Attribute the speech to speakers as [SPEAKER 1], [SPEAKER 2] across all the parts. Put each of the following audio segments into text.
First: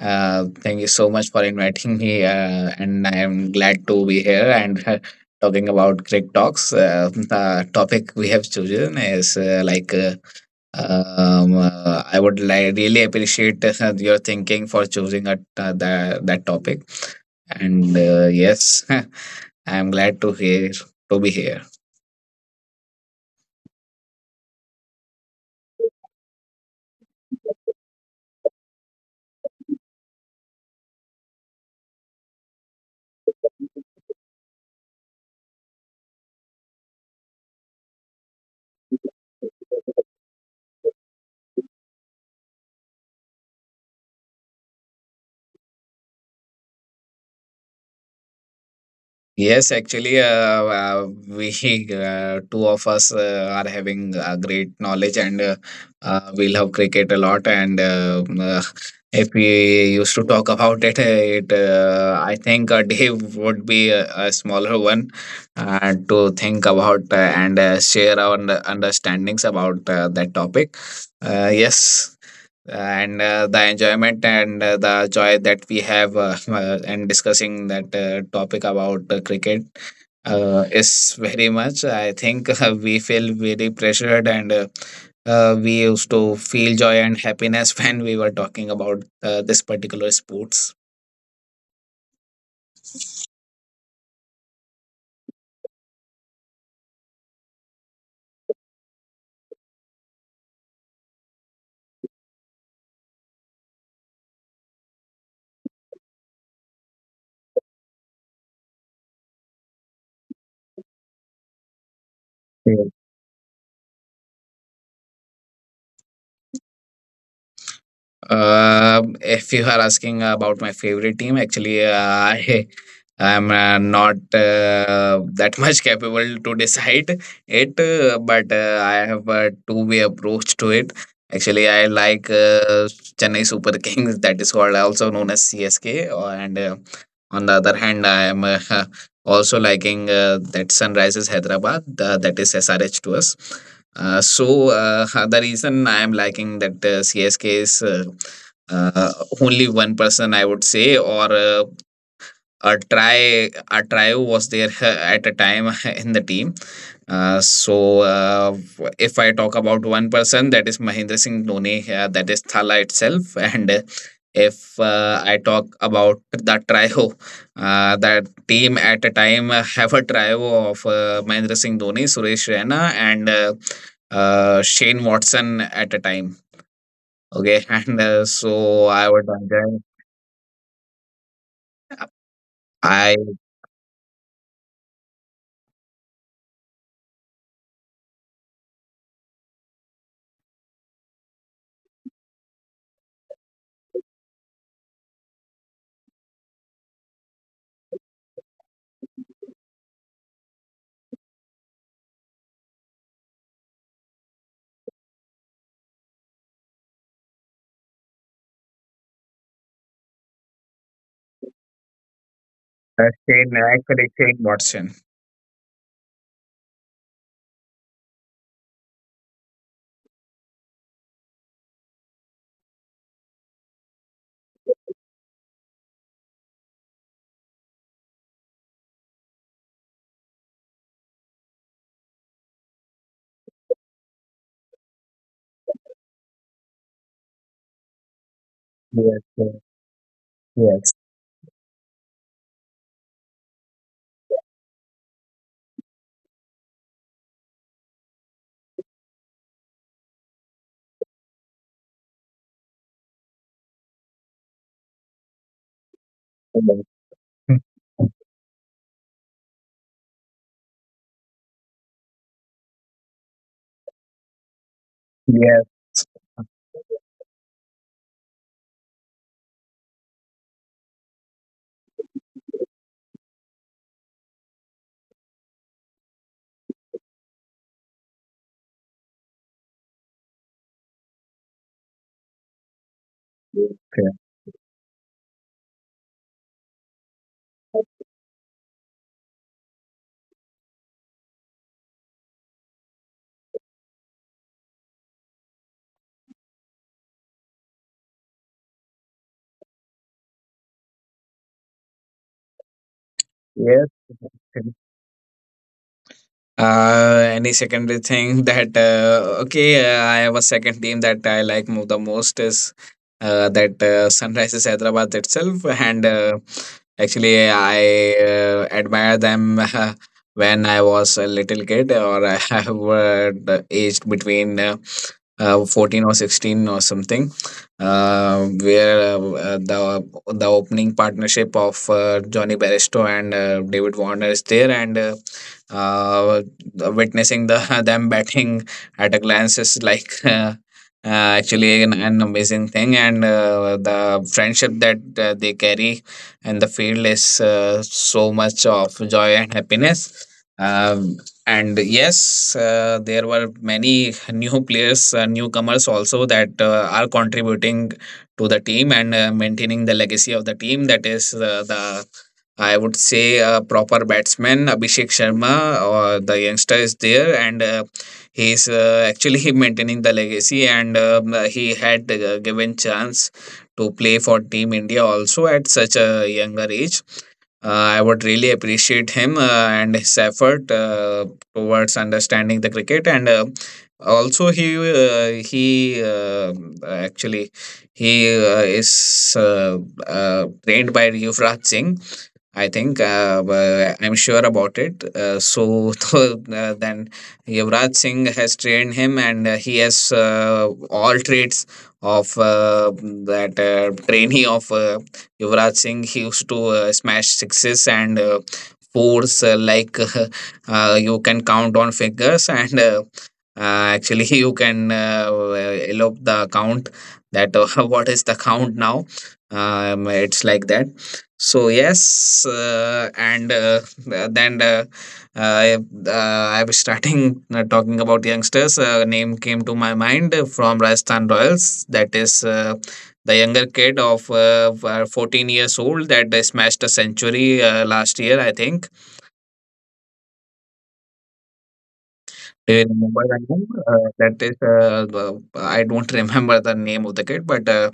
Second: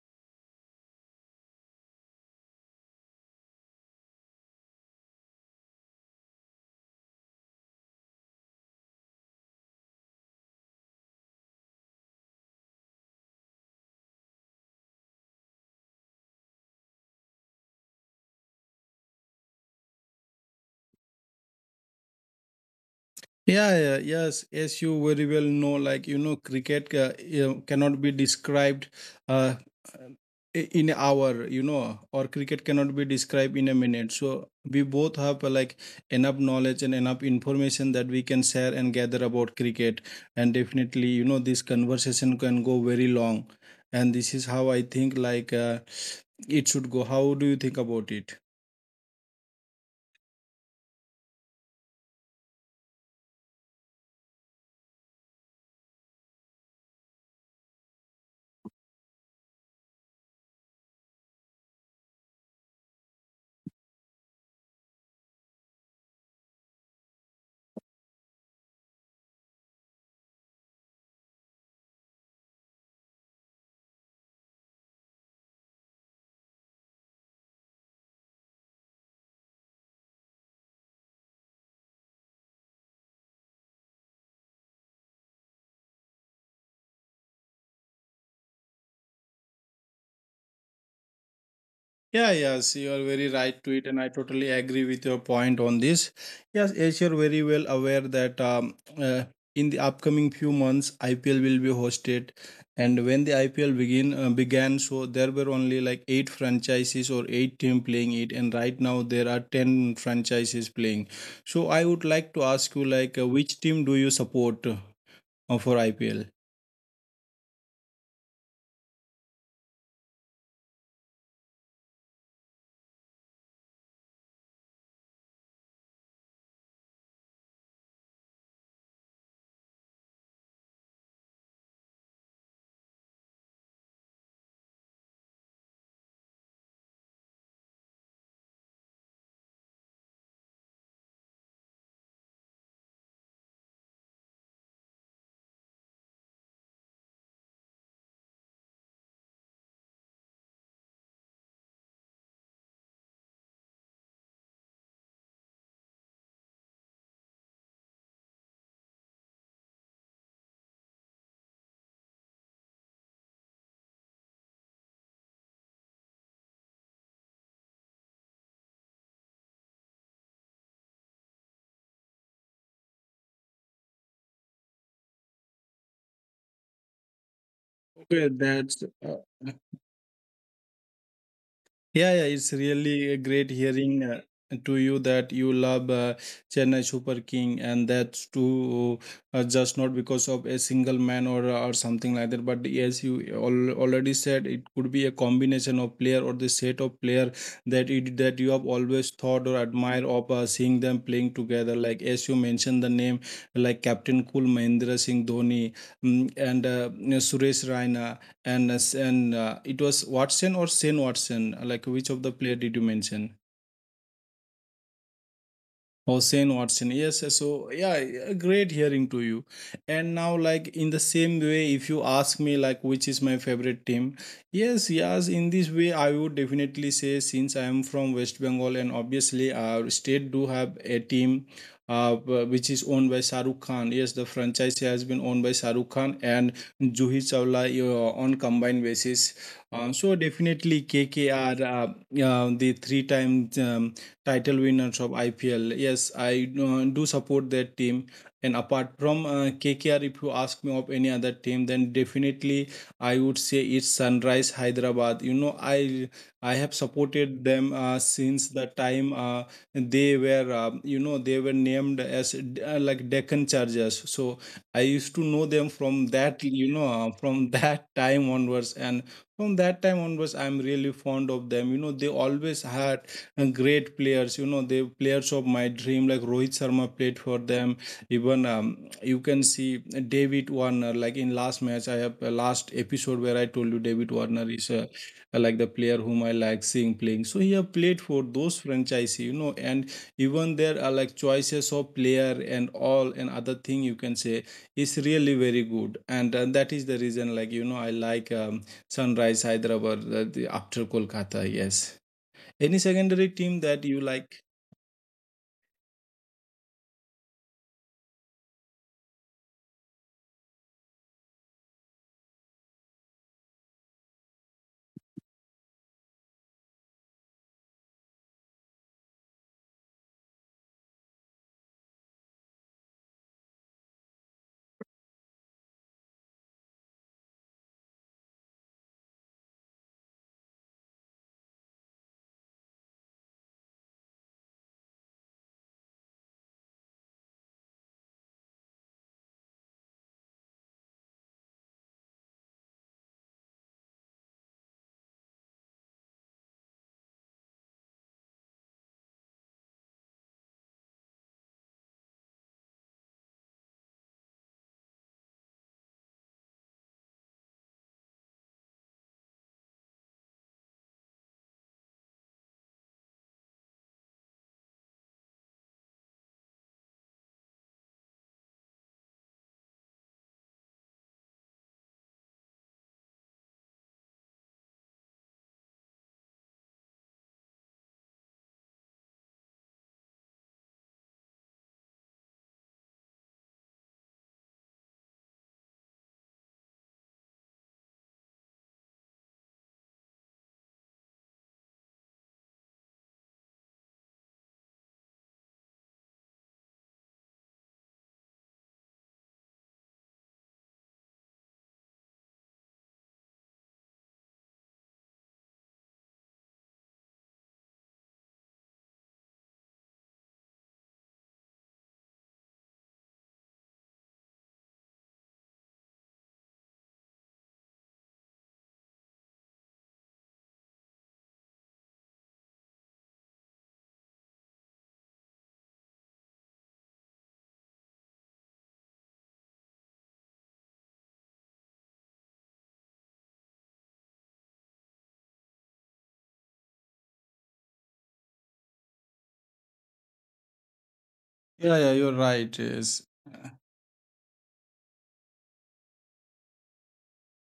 [SPEAKER 1] Thank you so much for inviting me, and I am glad to be here and talking about Greek Talks. The topic we have chosen is I would like really appreciate your thinking for choosing that topic. And yes, I am glad to hear to be here.
[SPEAKER 2] Yeah, yeah, yes, as you very well know, like you know, cricket you cannot be described uh, in an hour, you know, or cricket cannot be described in a minute. So we both have like enough knowledge and enough information that we can share and gather about cricket. And definitely, you know, this conversation can go very long. And this is how I think it should go. How do you think about it?
[SPEAKER 1] Yes, actually, we two of us are having great knowledge, and we love cricket a lot. And if we used to talk about it, I think a day would be a smaller one to think about and share our understandings about that topic. Yes, and the enjoyment and the joy that we have and discussing that topic about cricket is very much, I think, we feel very pressured, and we used to feel joy and happiness when we were talking about this particular sports.
[SPEAKER 2] Yeah, yes, you are very right to it, and I totally agree with your point on this. Yes, as you're very well aware that uh, in the upcoming few months, IPL will be hosted, and when the IPL begin began, so there were only like eight franchises or eight team playing it, and right now there are ten franchises playing. So I would like to ask you, like, which team do you support for IPL?
[SPEAKER 1] If you are asking about my favorite team, actually, I am not that much capable to decide it, but I have a two-way approach to it. Actually, I like Chennai Super Kings, that is called also known as CSK, and on the other hand, I am also liking that Sunrises Hyderabad, that is SRH to us. So the reason I am liking that CSK is uh, only one person I would say, or a try a trio was there at a time in the team. Uh, so uh, if I talk about one person, that is Mahendra Singh Dhoni, that is Thala itself. And if I talk about the trio, that team at a time have a trio of Mahindra Singh Dhoni, Suresh Raina, and Shane Watson at a time. Okay. And
[SPEAKER 2] Okay, that's
[SPEAKER 1] so I would
[SPEAKER 2] yeah, yeah, it's really a
[SPEAKER 1] I
[SPEAKER 2] great hearing to you that you love Chennai Super King, and that's too just not because of a single man or something like that. But as you al already said, it could be a combination of player or the set of player that it that you have always thought or admired of seeing them playing together. Like as you mentioned the name, like Captain Cool Mahendra Singh Dhoni, mm, and Suresh Raina and it was Watson or Shane Watson. Like which of the player did you mention?
[SPEAKER 1] shane actually Shane Watson.
[SPEAKER 2] Oh, Shane Watson. Yes. So, yeah, yeah, great hearing to you. And now, like, in the same way, if you ask me, like, which is my favorite team, yes, yes, in this way, I would definitely say, since I am from West Bengal, and obviously, our state do have a team. Which is owned by Shahrukh Khan. Yes, the franchise has been owned by Shahrukh Khan and Juhi Chawla on combined
[SPEAKER 1] Yes,
[SPEAKER 2] basis.
[SPEAKER 1] yes,
[SPEAKER 2] So definitely
[SPEAKER 1] yes,
[SPEAKER 2] KKR, the three-time title winners of IPL. Yes, I do support that team. And apart from KKR, if you ask me of any other team, then definitely I would say it's Sunrise Hyderabad. You know, I have supported them since the time they were, you know, they were named as like Deccan Chargers. So I used to
[SPEAKER 1] yes,
[SPEAKER 2] know them from that, you know, from that time onwards. And from that time onwards I'm really fond of them, you know, they always had great players. You know, the players of my dream, like Rohit Sharma played for them. Even you can see David Warner, like in last match, I have last episode where
[SPEAKER 1] yes,
[SPEAKER 2] I told you David Warner is like the player whom I like seeing playing. So he have played for those franchise, you know, and even there are like choices of player and all and other thing you can say is really very good. And that is the reason, like, you know, I like Sunrise Hyderabad after Kolkata, yes. Any secondary
[SPEAKER 1] yes,
[SPEAKER 2] team that
[SPEAKER 1] yes,
[SPEAKER 2] you
[SPEAKER 1] yes.
[SPEAKER 2] like?
[SPEAKER 1] Any secondary thing that, okay, I have a second team that I like the most is that Sunrises Hyderabad itself, and actually I admire them when I was a little kid, or I have aged between 14 or 16 or something, where the opening partnership of Johnny Bairstow and David Warner is there, and uh, witnessing the them batting at a glance is like actually an amazing thing, and the friendship that they carry in the field is so much of joy and happiness. Um, and yes, there were many new players, newcomers also, that are contributing to the team and maintaining the legacy of the team. That is the I would say, a proper batsman, Abhishek Sharma, or the youngster is there, and he is actually maintaining the legacy, and he had given chance to play for Team India also at such a younger age. I would really appreciate him and his effort towards understanding the cricket, and also he actually he is trained by Yuvraj Singh, I think. I'm sure about it. So then Yuvraj Singh has trained him, and he has all traits of that trainee of Yuvraj Singh. He used to smash sixes and force like you can count on fingers and actually you can elope the count. That what is the count now? It's like that. So yes, and then uh, I was starting talking about youngsters. Name came to my mind from Rajasthan Royals, that is the younger kid of 14 years old that smashed a century last year, I think.
[SPEAKER 2] Yeah, yeah, you're right.
[SPEAKER 1] In Mumbai,
[SPEAKER 2] Yes,
[SPEAKER 1] I know. That is, I don't remember the name of the kid, but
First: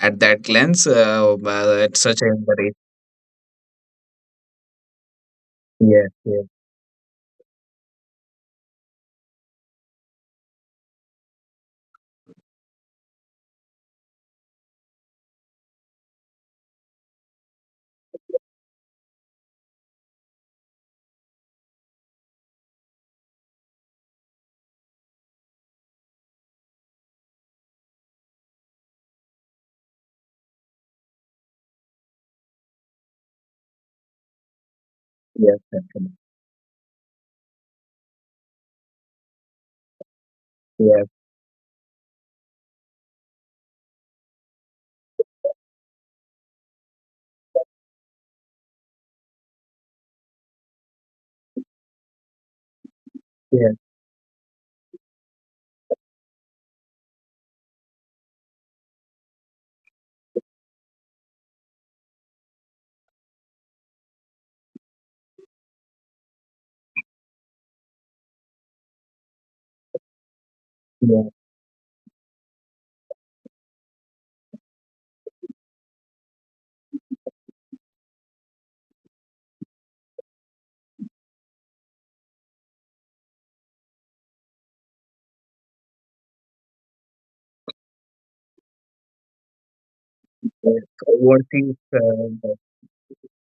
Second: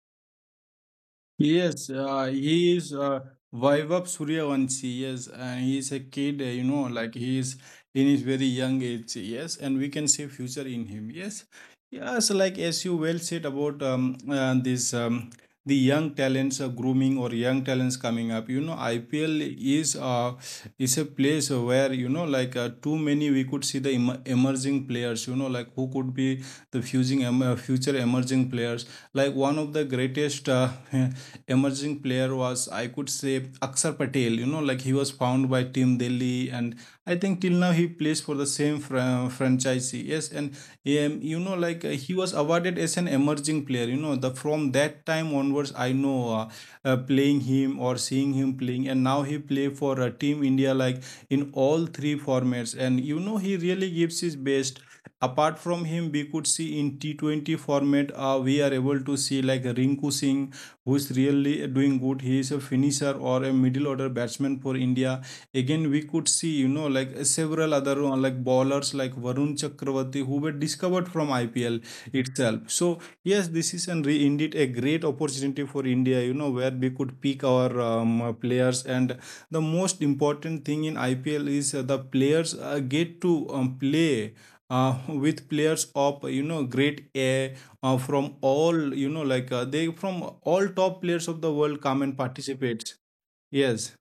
[SPEAKER 1] at that lens,
[SPEAKER 2] yes,
[SPEAKER 1] at such a younger age.
[SPEAKER 2] he is Vaibhav Suryavanshi. Yes, and he's a
[SPEAKER 1] Yes,
[SPEAKER 2] kid.
[SPEAKER 1] yes,
[SPEAKER 2] You know, like he is in his very young age. Yes, and we can see future in him. Yes, yes. Like as you well said about this the young talents grooming or young talents coming up. You know, IPL is uh is a place where you know like too many we could see the emerging players. You know, like who could be the future emerging players. Like one of the greatest emerging player was I could say Akshar Patel. You know, like he was found
[SPEAKER 1] yes,
[SPEAKER 2] by Team
[SPEAKER 1] definitely.
[SPEAKER 2] Delhi, and I think till now he plays for the same franchise. Yes, and
[SPEAKER 1] Yes,
[SPEAKER 2] you know, like he was awarded as an emerging player. You know, the from that time onwards, I know playing him or seeing him playing, and now he play for Team India like in all 3 formats, and you know he really
[SPEAKER 1] yes,
[SPEAKER 2] gives his best. Apart from him, we could see in T20 format, we are able to see like Rinku Singh, who is really doing good. He is a finisher or a middle order batsman for India. Again, we could see, you know, like several other like bowlers like Varun Chakravarti, who were discovered from IPL
[SPEAKER 1] yes,
[SPEAKER 2] itself. So, yes, this is an indeed a great opportunity for India, you know, where we could pick our players, and the most important thing in IPL is the players get to play with players of you know great air from all you know like they from all top players
[SPEAKER 1] yes.
[SPEAKER 2] of the world come and
[SPEAKER 1] Overseas.
[SPEAKER 2] participate, yes,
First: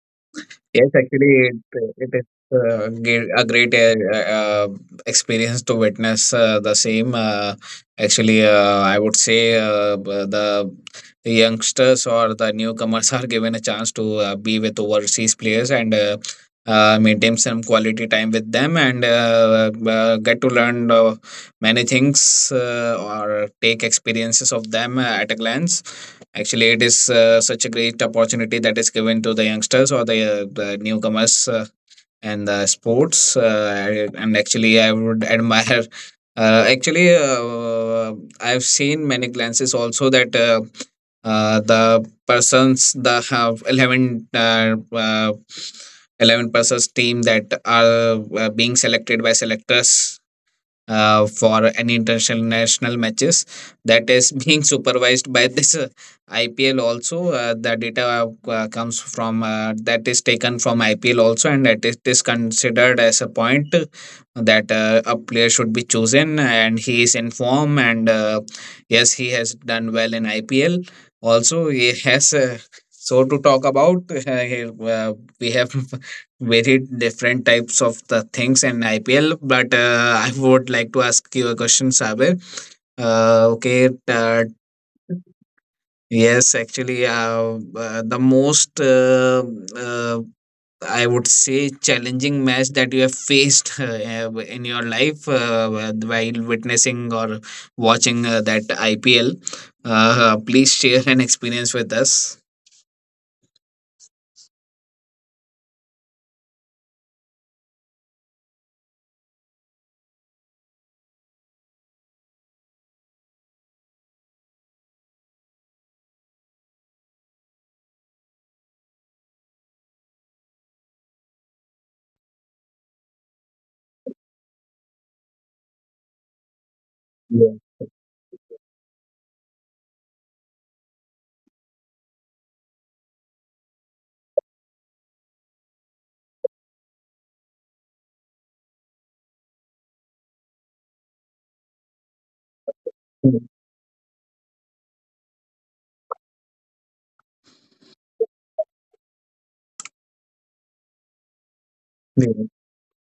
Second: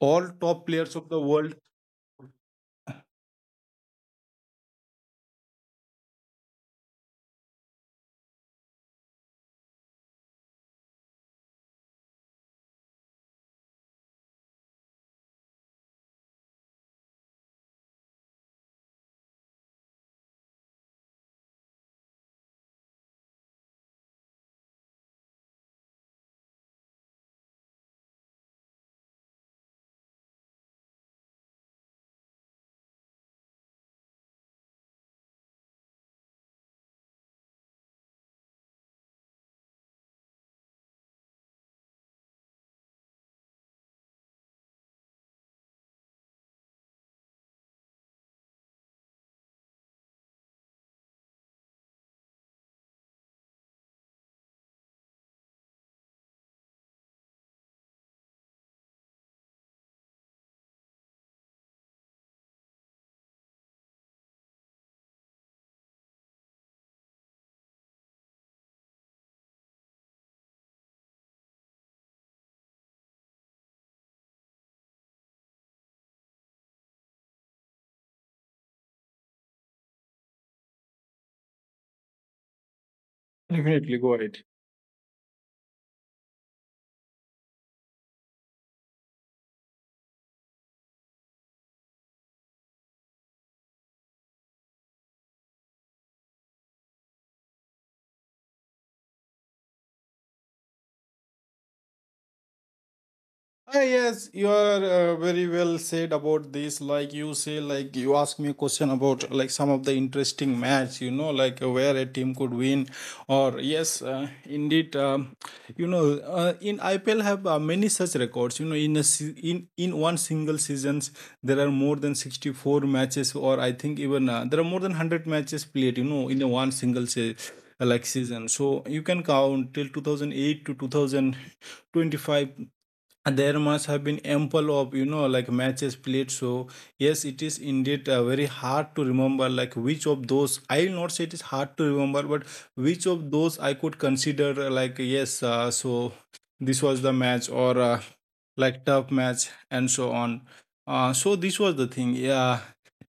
[SPEAKER 2] all top
[SPEAKER 1] Yes,
[SPEAKER 2] players of the
[SPEAKER 1] actually,
[SPEAKER 2] world.
[SPEAKER 1] it is a great uh, experience to witness the same. Actually, I would say the youngsters or the newcomers are given a chance to be with overseas players and maintain some quality time with them, and get to learn many things, or take experiences of them at a glance. Actually, it is such a great opportunity that is given to the youngsters or the newcomers in the sports. And actually, I would admire. Actually, I've seen many glances also that the persons that have 11 persons team that are being selected by selectors for any international matches, that is being supervised by this IPL also. The data comes from that is taken from IPL also, and that it is considered as a point that a player should be chosen, and he is in form, and yes, he has done well in IPL. Also, he has. So to talk about, uh, we have very different types of the things in IPL. But I would like to ask you a question, Sabir.
[SPEAKER 2] Definitely
[SPEAKER 1] Okay.
[SPEAKER 2] go ahead.
[SPEAKER 1] Yes, actually, the most uh, I would say challenging match that you have faced in your life while witnessing or watching that IPL. Please share an experience with us.
[SPEAKER 2] Ah, yes, you are very well said about this. Like you say, like you ask me a question about like some of the interesting match, you know, like where a team could win, or yes, indeed, you know, in IPL have many such records. You know, in a se- in one single seasons, there are more than 64 matches, or I think even there are more than 100 matches played. You know, in a one single se-
[SPEAKER 1] Yeah.
[SPEAKER 2] like season, so you can count till 2008 to 2025. And there must have been ample of, you know, like matches played. So yes, it is indeed very hard to remember like which of those I will not say it is hard to remember, but which of those I could consider like yes so this was the match or like tough match and so on, so this was the thing,
[SPEAKER 1] Yes.
[SPEAKER 2] yeah.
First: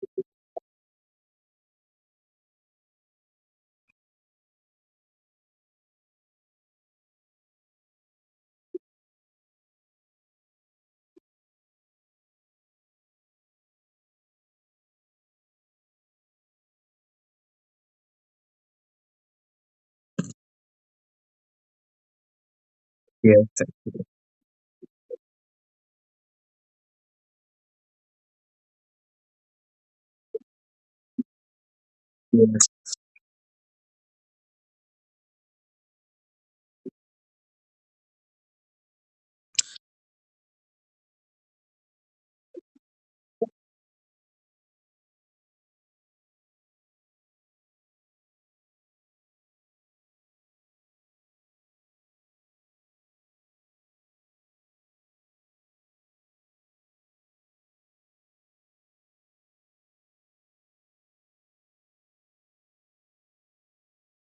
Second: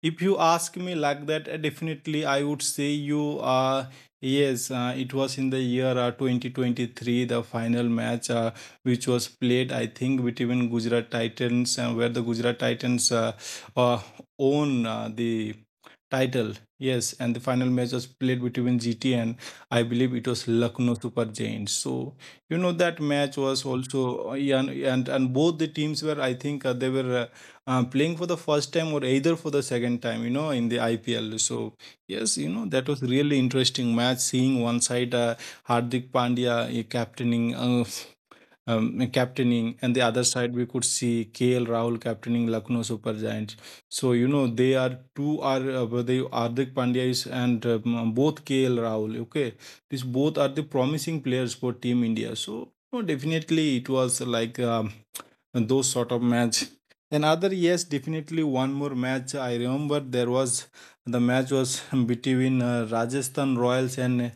[SPEAKER 2] If you ask me like that definitely I would say you yes it was in the year 2023, the final match which was played, I think, between Gujarat Titans, and where the Gujarat Titans uh, own the title. Yes, and the final match was played between GT and I believe it was Lucknow Super Giants. So you know that match was
[SPEAKER 1] Yes.
[SPEAKER 2] also yeah, and both the teams were, I think they were playing for the first time or either for the second time. You know, in the IPL. So yes, you know
[SPEAKER 1] Yes.
[SPEAKER 2] that was really interesting match. Seeing one side Hardik Pandya captaining captaining, and the other side we could see KL Rahul captaining Lucknow Super Giants. So you know they are two are they Hardik Pandya is and both KL Rahul. Okay, these both are the promising players for Team India. So no, definitely it was like. Those sort of match. Another yes, definitely one more match. I remember there was the match was between Rajasthan Royals and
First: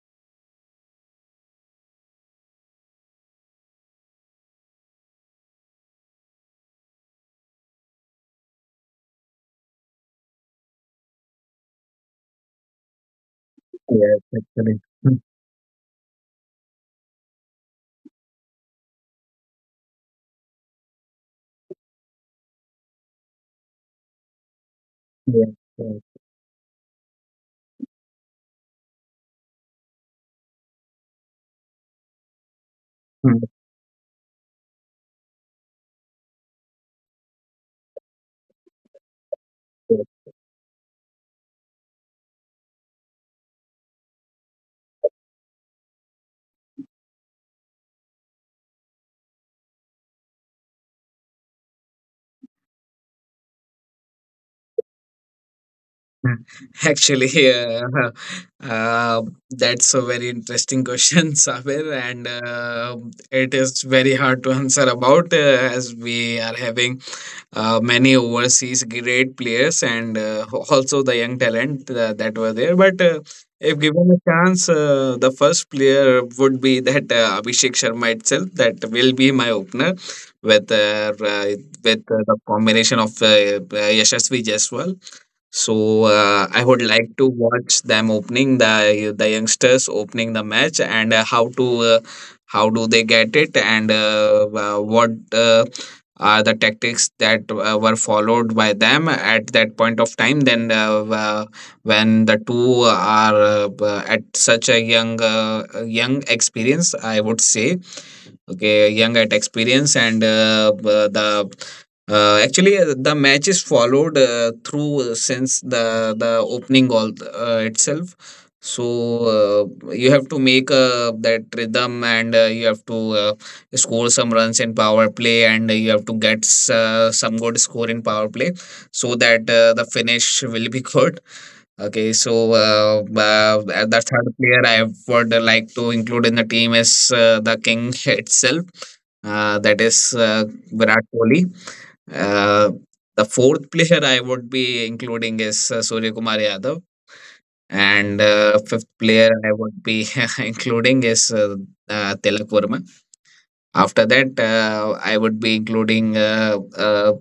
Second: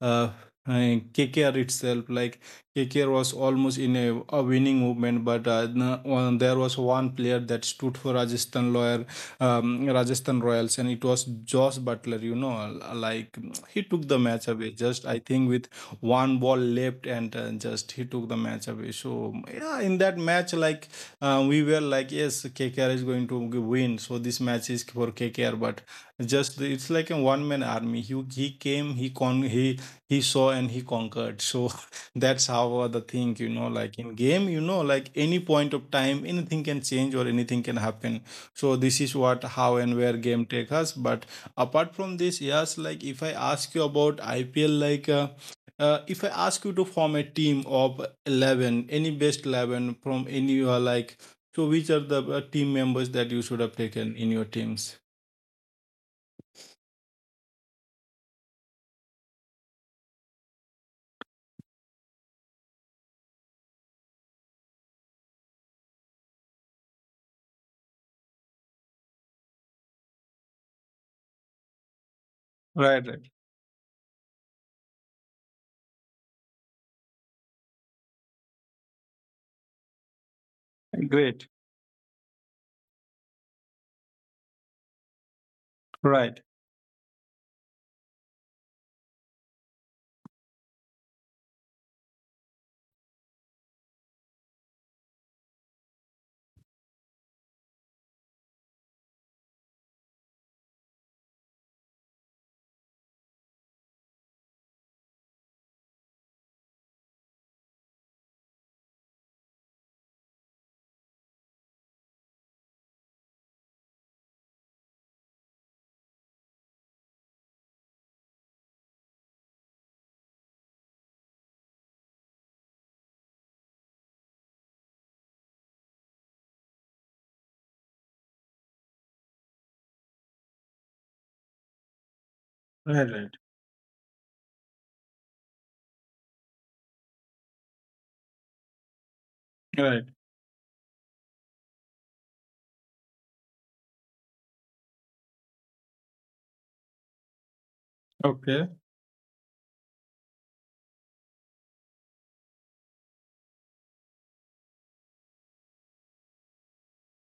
[SPEAKER 2] uh, uh, KKR itself. Like KKR was almost in a winning movement, but there was one player that stood for Rajasthan Royal Rajasthan Royals, and it was Josh Butler. You know, like he took the
[SPEAKER 1] Yes.
[SPEAKER 2] match away.
[SPEAKER 1] Actually.
[SPEAKER 2] Just I
[SPEAKER 1] Mm,
[SPEAKER 2] think with one ball left, and just he took the match away. So yeah, in that match, like we were like, yes, KKR is going to win. So this match is for KKR. KKR, but
[SPEAKER 1] yes.
[SPEAKER 2] just the, it's like a one man army. He came, he saw and he conquered. So that's how the thing, you
[SPEAKER 1] Yes.
[SPEAKER 2] know, like in game, you know, like any point of time, anything can change or anything can happen. So this is what how and where game take us. But apart from this, yes, like if I ask you about IPL, like. If I ask you to form a team of 11, any best 11 from any you are like, so which are the team members that you should have taken in your teams?
[SPEAKER 1] Actually, uh, that's a very interesting question, Sabir, and it is very hard to answer about, as we are having many overseas great players, and also the young talent that were there. But
[SPEAKER 2] Right, right.
[SPEAKER 1] if given a chance, the first player would be that Abhishek Sharma itself. That will be my opener with uh, uh,
[SPEAKER 2] Great.
[SPEAKER 1] with the combination of Yashasvi Jaiswal. So
[SPEAKER 2] Right.
[SPEAKER 1] uh, I would like to watch them opening the youngsters opening the match, and how do they get it, and what are the tactics that were followed by them at that point of time. Then when the two are at such a young experience, I would say, okay, young at experience. And b- the actually, the match is followed through, since the opening goal itself. So you have to make that rhythm, and you have to score some runs in power play, and you have to get some good score in power play, so that the finish will be good. Okay, so uh,
[SPEAKER 2] Right, right,
[SPEAKER 1] uh, the third player I would like to include in the team is the king itself. That
[SPEAKER 2] right.
[SPEAKER 1] is Virat Kohli. Uh, the fourth player I would be including is Surya Kumar Yadav, and
[SPEAKER 2] Okay,
[SPEAKER 1] fifth player I would be including is Tilak Verma. After that, I would be including.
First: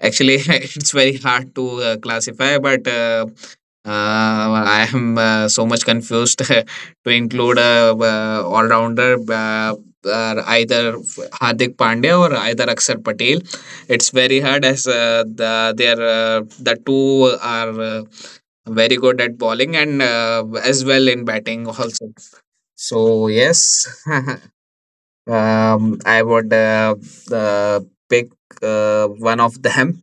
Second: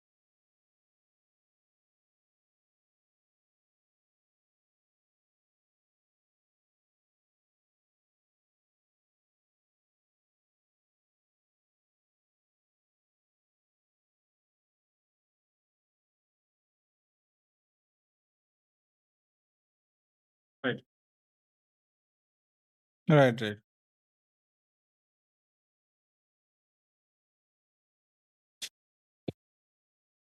[SPEAKER 1] Actually, it's very hard to classify, but I am so much confused to include a all rounder, either Hardik Pandya or either Akshar Patel. It's very hard, as their the two are very good at bowling and
[SPEAKER 2] right,
[SPEAKER 1] as well in batting also.
[SPEAKER 2] right,
[SPEAKER 1] So
[SPEAKER 2] right.
[SPEAKER 1] yes, I would uh, pick one of them.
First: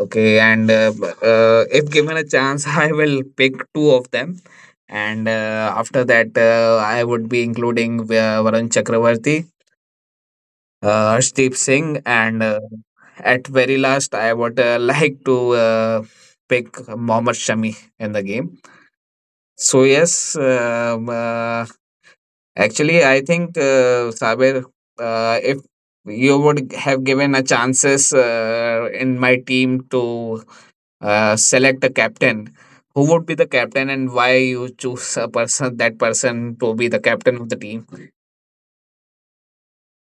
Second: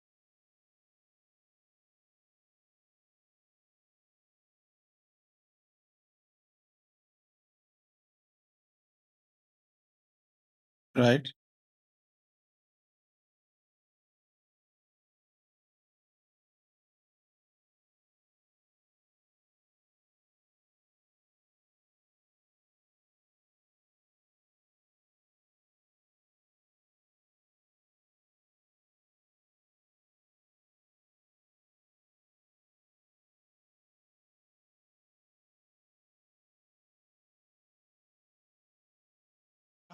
[SPEAKER 1] Okay, and if given a chance, I will pick two of them. And after that, I would be including Varun Chakravarti,
[SPEAKER 2] Right.
[SPEAKER 1] Harshdeep Singh, and at very last, I would like to pick Mohammad Shami in the game. So yes, actually, I think, Saber, if you would have given a chances in my team to select a captain, who would be the captain, and why you choose a person that person to be the captain of the team?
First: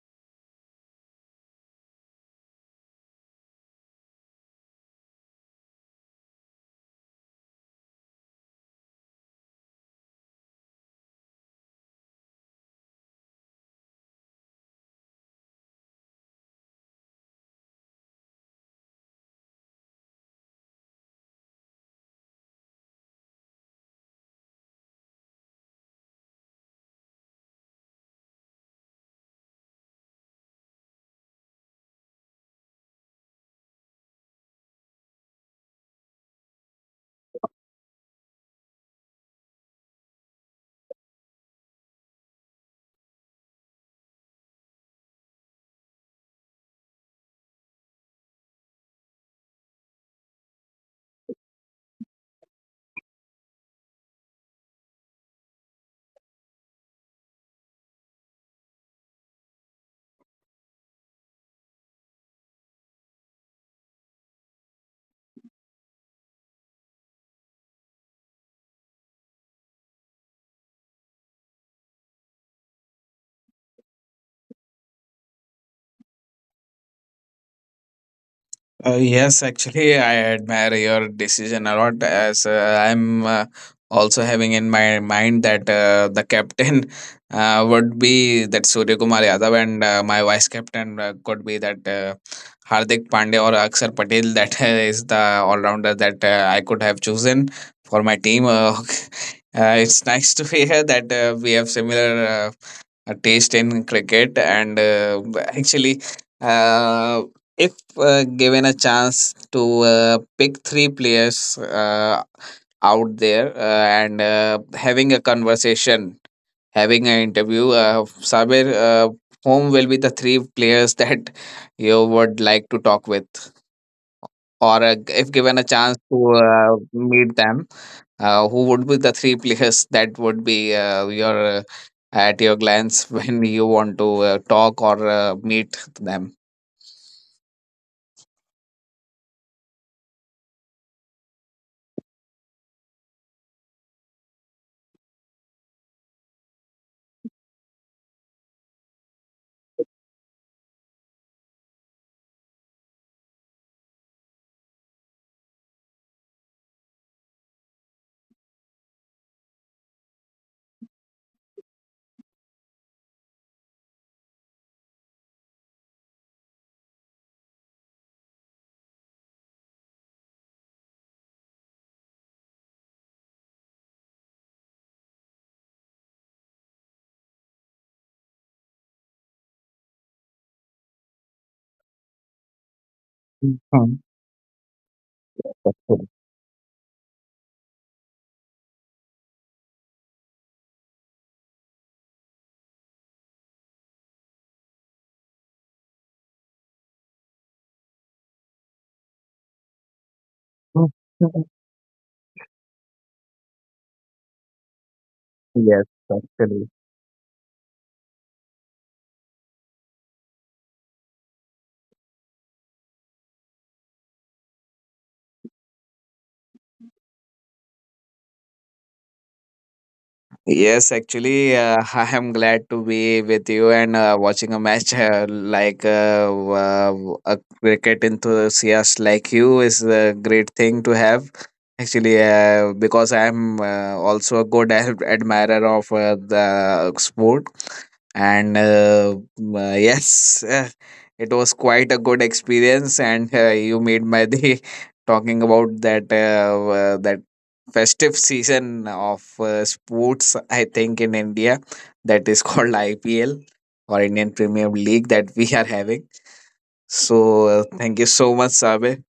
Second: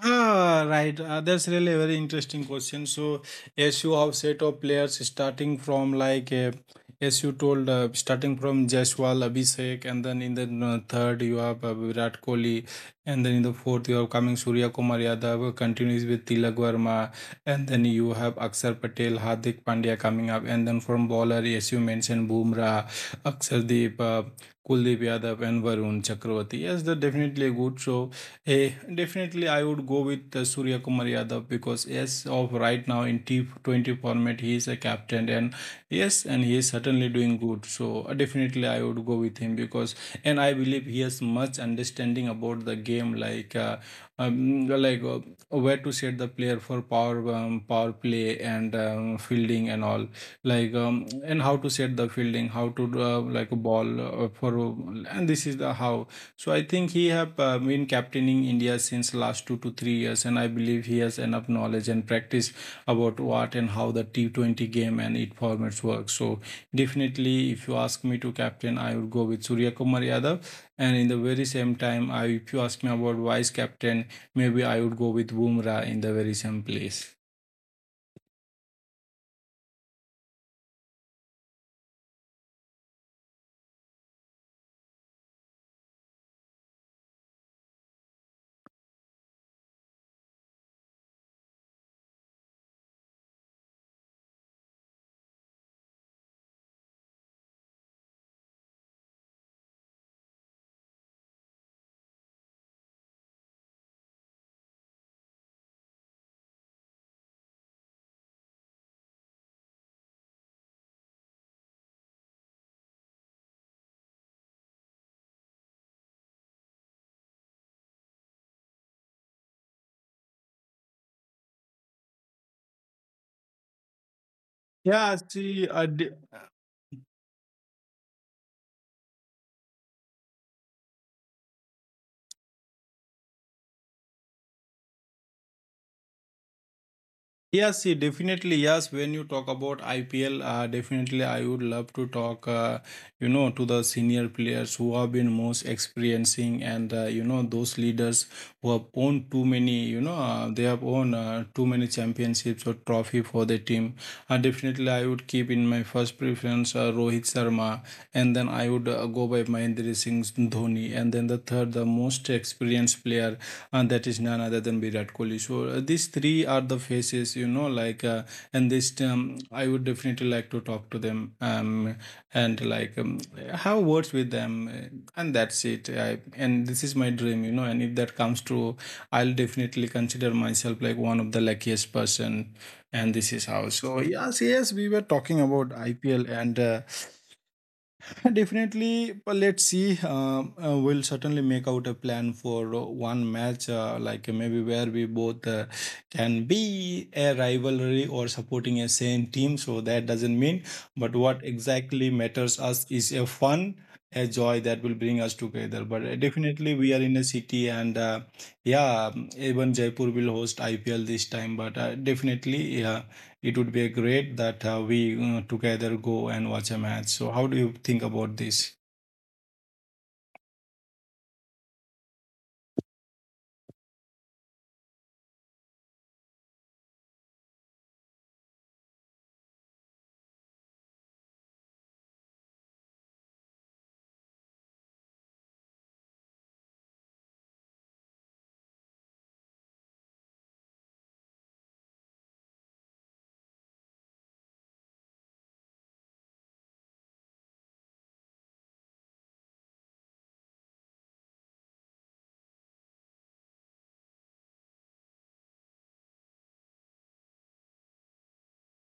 [SPEAKER 2] Ah, right. That's really a very interesting question. So, as you have set of players starting from as you told, starting from Jaiswal, Abhishek, and then in the third you have Virat Kohli, and then in the fourth you have coming Surya Kumar Yadav, who continues with Tilak Verma, and then you have Akshar Patel, Hardik Pandya coming up, and then from bowler, as you mentioned, Bumrah, Akshar Deep, Kuldeep Yadav, and Varun Chakravarti. Yes, they're definitely a good show. Definitely, I would go with Surya Kumar Yadav because yes, of right now in T20 format, he is a captain, and yes, and he is certainly doing good. So definitely, I would go with him because, and I believe he has much understanding about the game, um, like uh, where to set the player for power play and fielding and all and how to set the fielding how to like a ball for and this is the how so I think he have been captaining India since last 2 to 3 years, and I believe he has enough knowledge and practice about what and how the T20 game and its formats work. So definitely, if you ask me to captain, I would go with Surya Kumar Yadav. And in the very same time, if you ask me about vice captain, maybe I would go with Bumrah in the very same place.
[SPEAKER 1] Yes, actually, I admire your decision a lot, as I'm also having in my mind that the captain would be that Surya Kumar Yadav, and my vice captain could be that Hardik Pandya or Akshar Patel. That is the all-rounder that I could have chosen for my team. It's nice to hear that we have similar taste in cricket, and actually, uh, if given a chance to pick three players out there, and having a conversation having an interview, Saber, whom will be the three players that you would like to talk with? Or if
[SPEAKER 2] Yeah,
[SPEAKER 1] given a
[SPEAKER 2] see,
[SPEAKER 1] chance
[SPEAKER 2] I,
[SPEAKER 1] to
[SPEAKER 2] d-
[SPEAKER 1] uh, meet them, who would be the three players that would be your at your glance when you want to talk or meet them?
[SPEAKER 2] Yes, see, definitely. Yes, when you talk about IPL, definitely I would love to talk, you know, to the senior players who have been most experiencing, and, you know, those leaders who have won too many, you know, they have won too many championships or trophy for the team. Definitely, I would keep in my first preference Rohit Sharma, and then I would go by Mahendra Singh Dhoni, and then the third, the most experienced player, and that is none other than Virat Kohli. So these three are the faces, you know, like and this I would definitely like to talk to them, and like have words with them, and that's it. And this is my dream, you know. And if that comes true, I'll definitely consider myself like one of the luckiest person. And this is how.
[SPEAKER 1] Mhm.
[SPEAKER 2] So yes, yes, we were talking
[SPEAKER 1] That's
[SPEAKER 2] about
[SPEAKER 1] true.
[SPEAKER 2] IPL and. Uh, Definitely, but let's see. We'll certainly make out a plan for one match, maybe where we both can be a rivalry or supporting a same team. So that doesn't mean, but
[SPEAKER 1] Mhm.
[SPEAKER 2] what exactly matters us is a fun, a joy that will bring us
[SPEAKER 1] Yes,
[SPEAKER 2] together. But
[SPEAKER 1] actually.
[SPEAKER 2] definitely, we are in a city, and yeah, even Jaipur will host IPL this time. But definitely, yeah, it would be a great that we together go and watch a match. So how do you think about this?
[SPEAKER 1] Yes, actually, I am glad to be with you and watching a match like a cricket enthusiast like you is a great thing to have. Actually, because I am also a good admirer of the sport, and yes, it was quite a good experience, and you made my day talking about that festive season of sports, I think, in India, that is called IPL, or Indian Premier League, that we are having. So, thank you so much, Sabe.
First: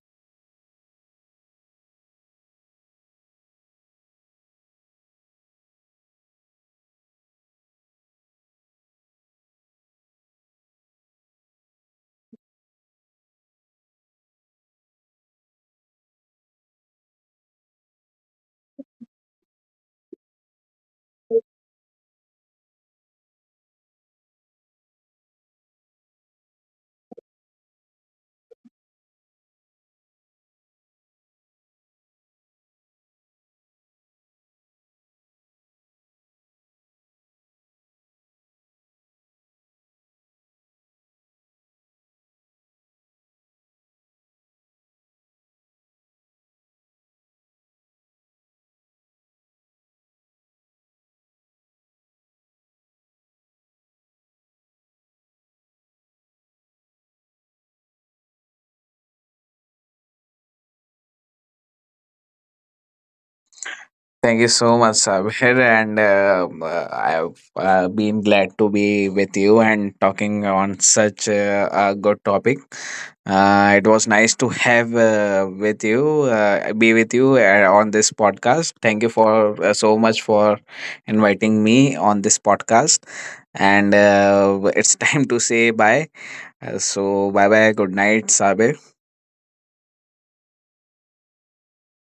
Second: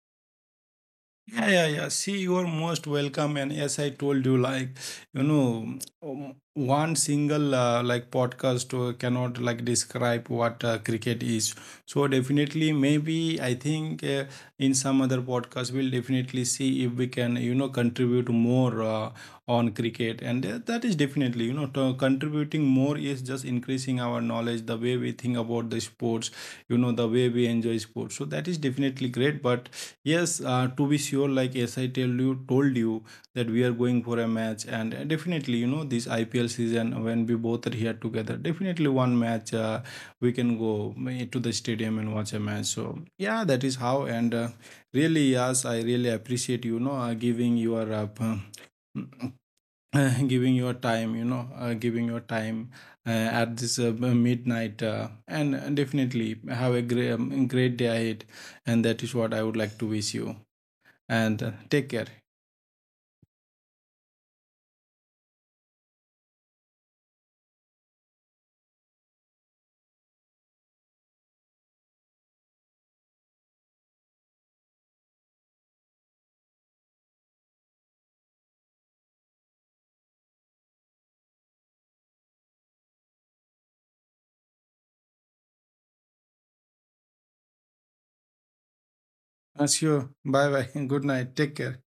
[SPEAKER 2] Yeah, yeah, yeah. See, you are most welcome. And yes, I told you, like, you know, one single like podcast cannot like describe what cricket is. So definitely, maybe I think in some other podcast we'll definitely see if we can, you know, contribute more on cricket. And that is definitely, you know, to contributing more is just increasing our knowledge, the way we think about the sports, you know, the way we enjoy sports. So that is definitely great. But yes, to be sure, like as I told you that we are going for a match, and definitely, you know, this IPL season when we both are here together, definitely one match we can go to the stadium and watch a match. So yeah, that is how. And yes, I really appreciate you know giving your p- mm, giving your time, you know giving your time uh, at this b- midnight, and definitely have a great, great day ahead, and that is what I would like to wish you. And take care.
[SPEAKER 1] Thank you so much, Sabir, and I've been glad to be with you and talking on such a good topic. It was nice to be with you on this podcast. Thank you for so much for inviting me on this podcast, and it's time to say bye. So bye bye, good night, Sabir.
[SPEAKER 2] Sure, bye bye. Good night, take care.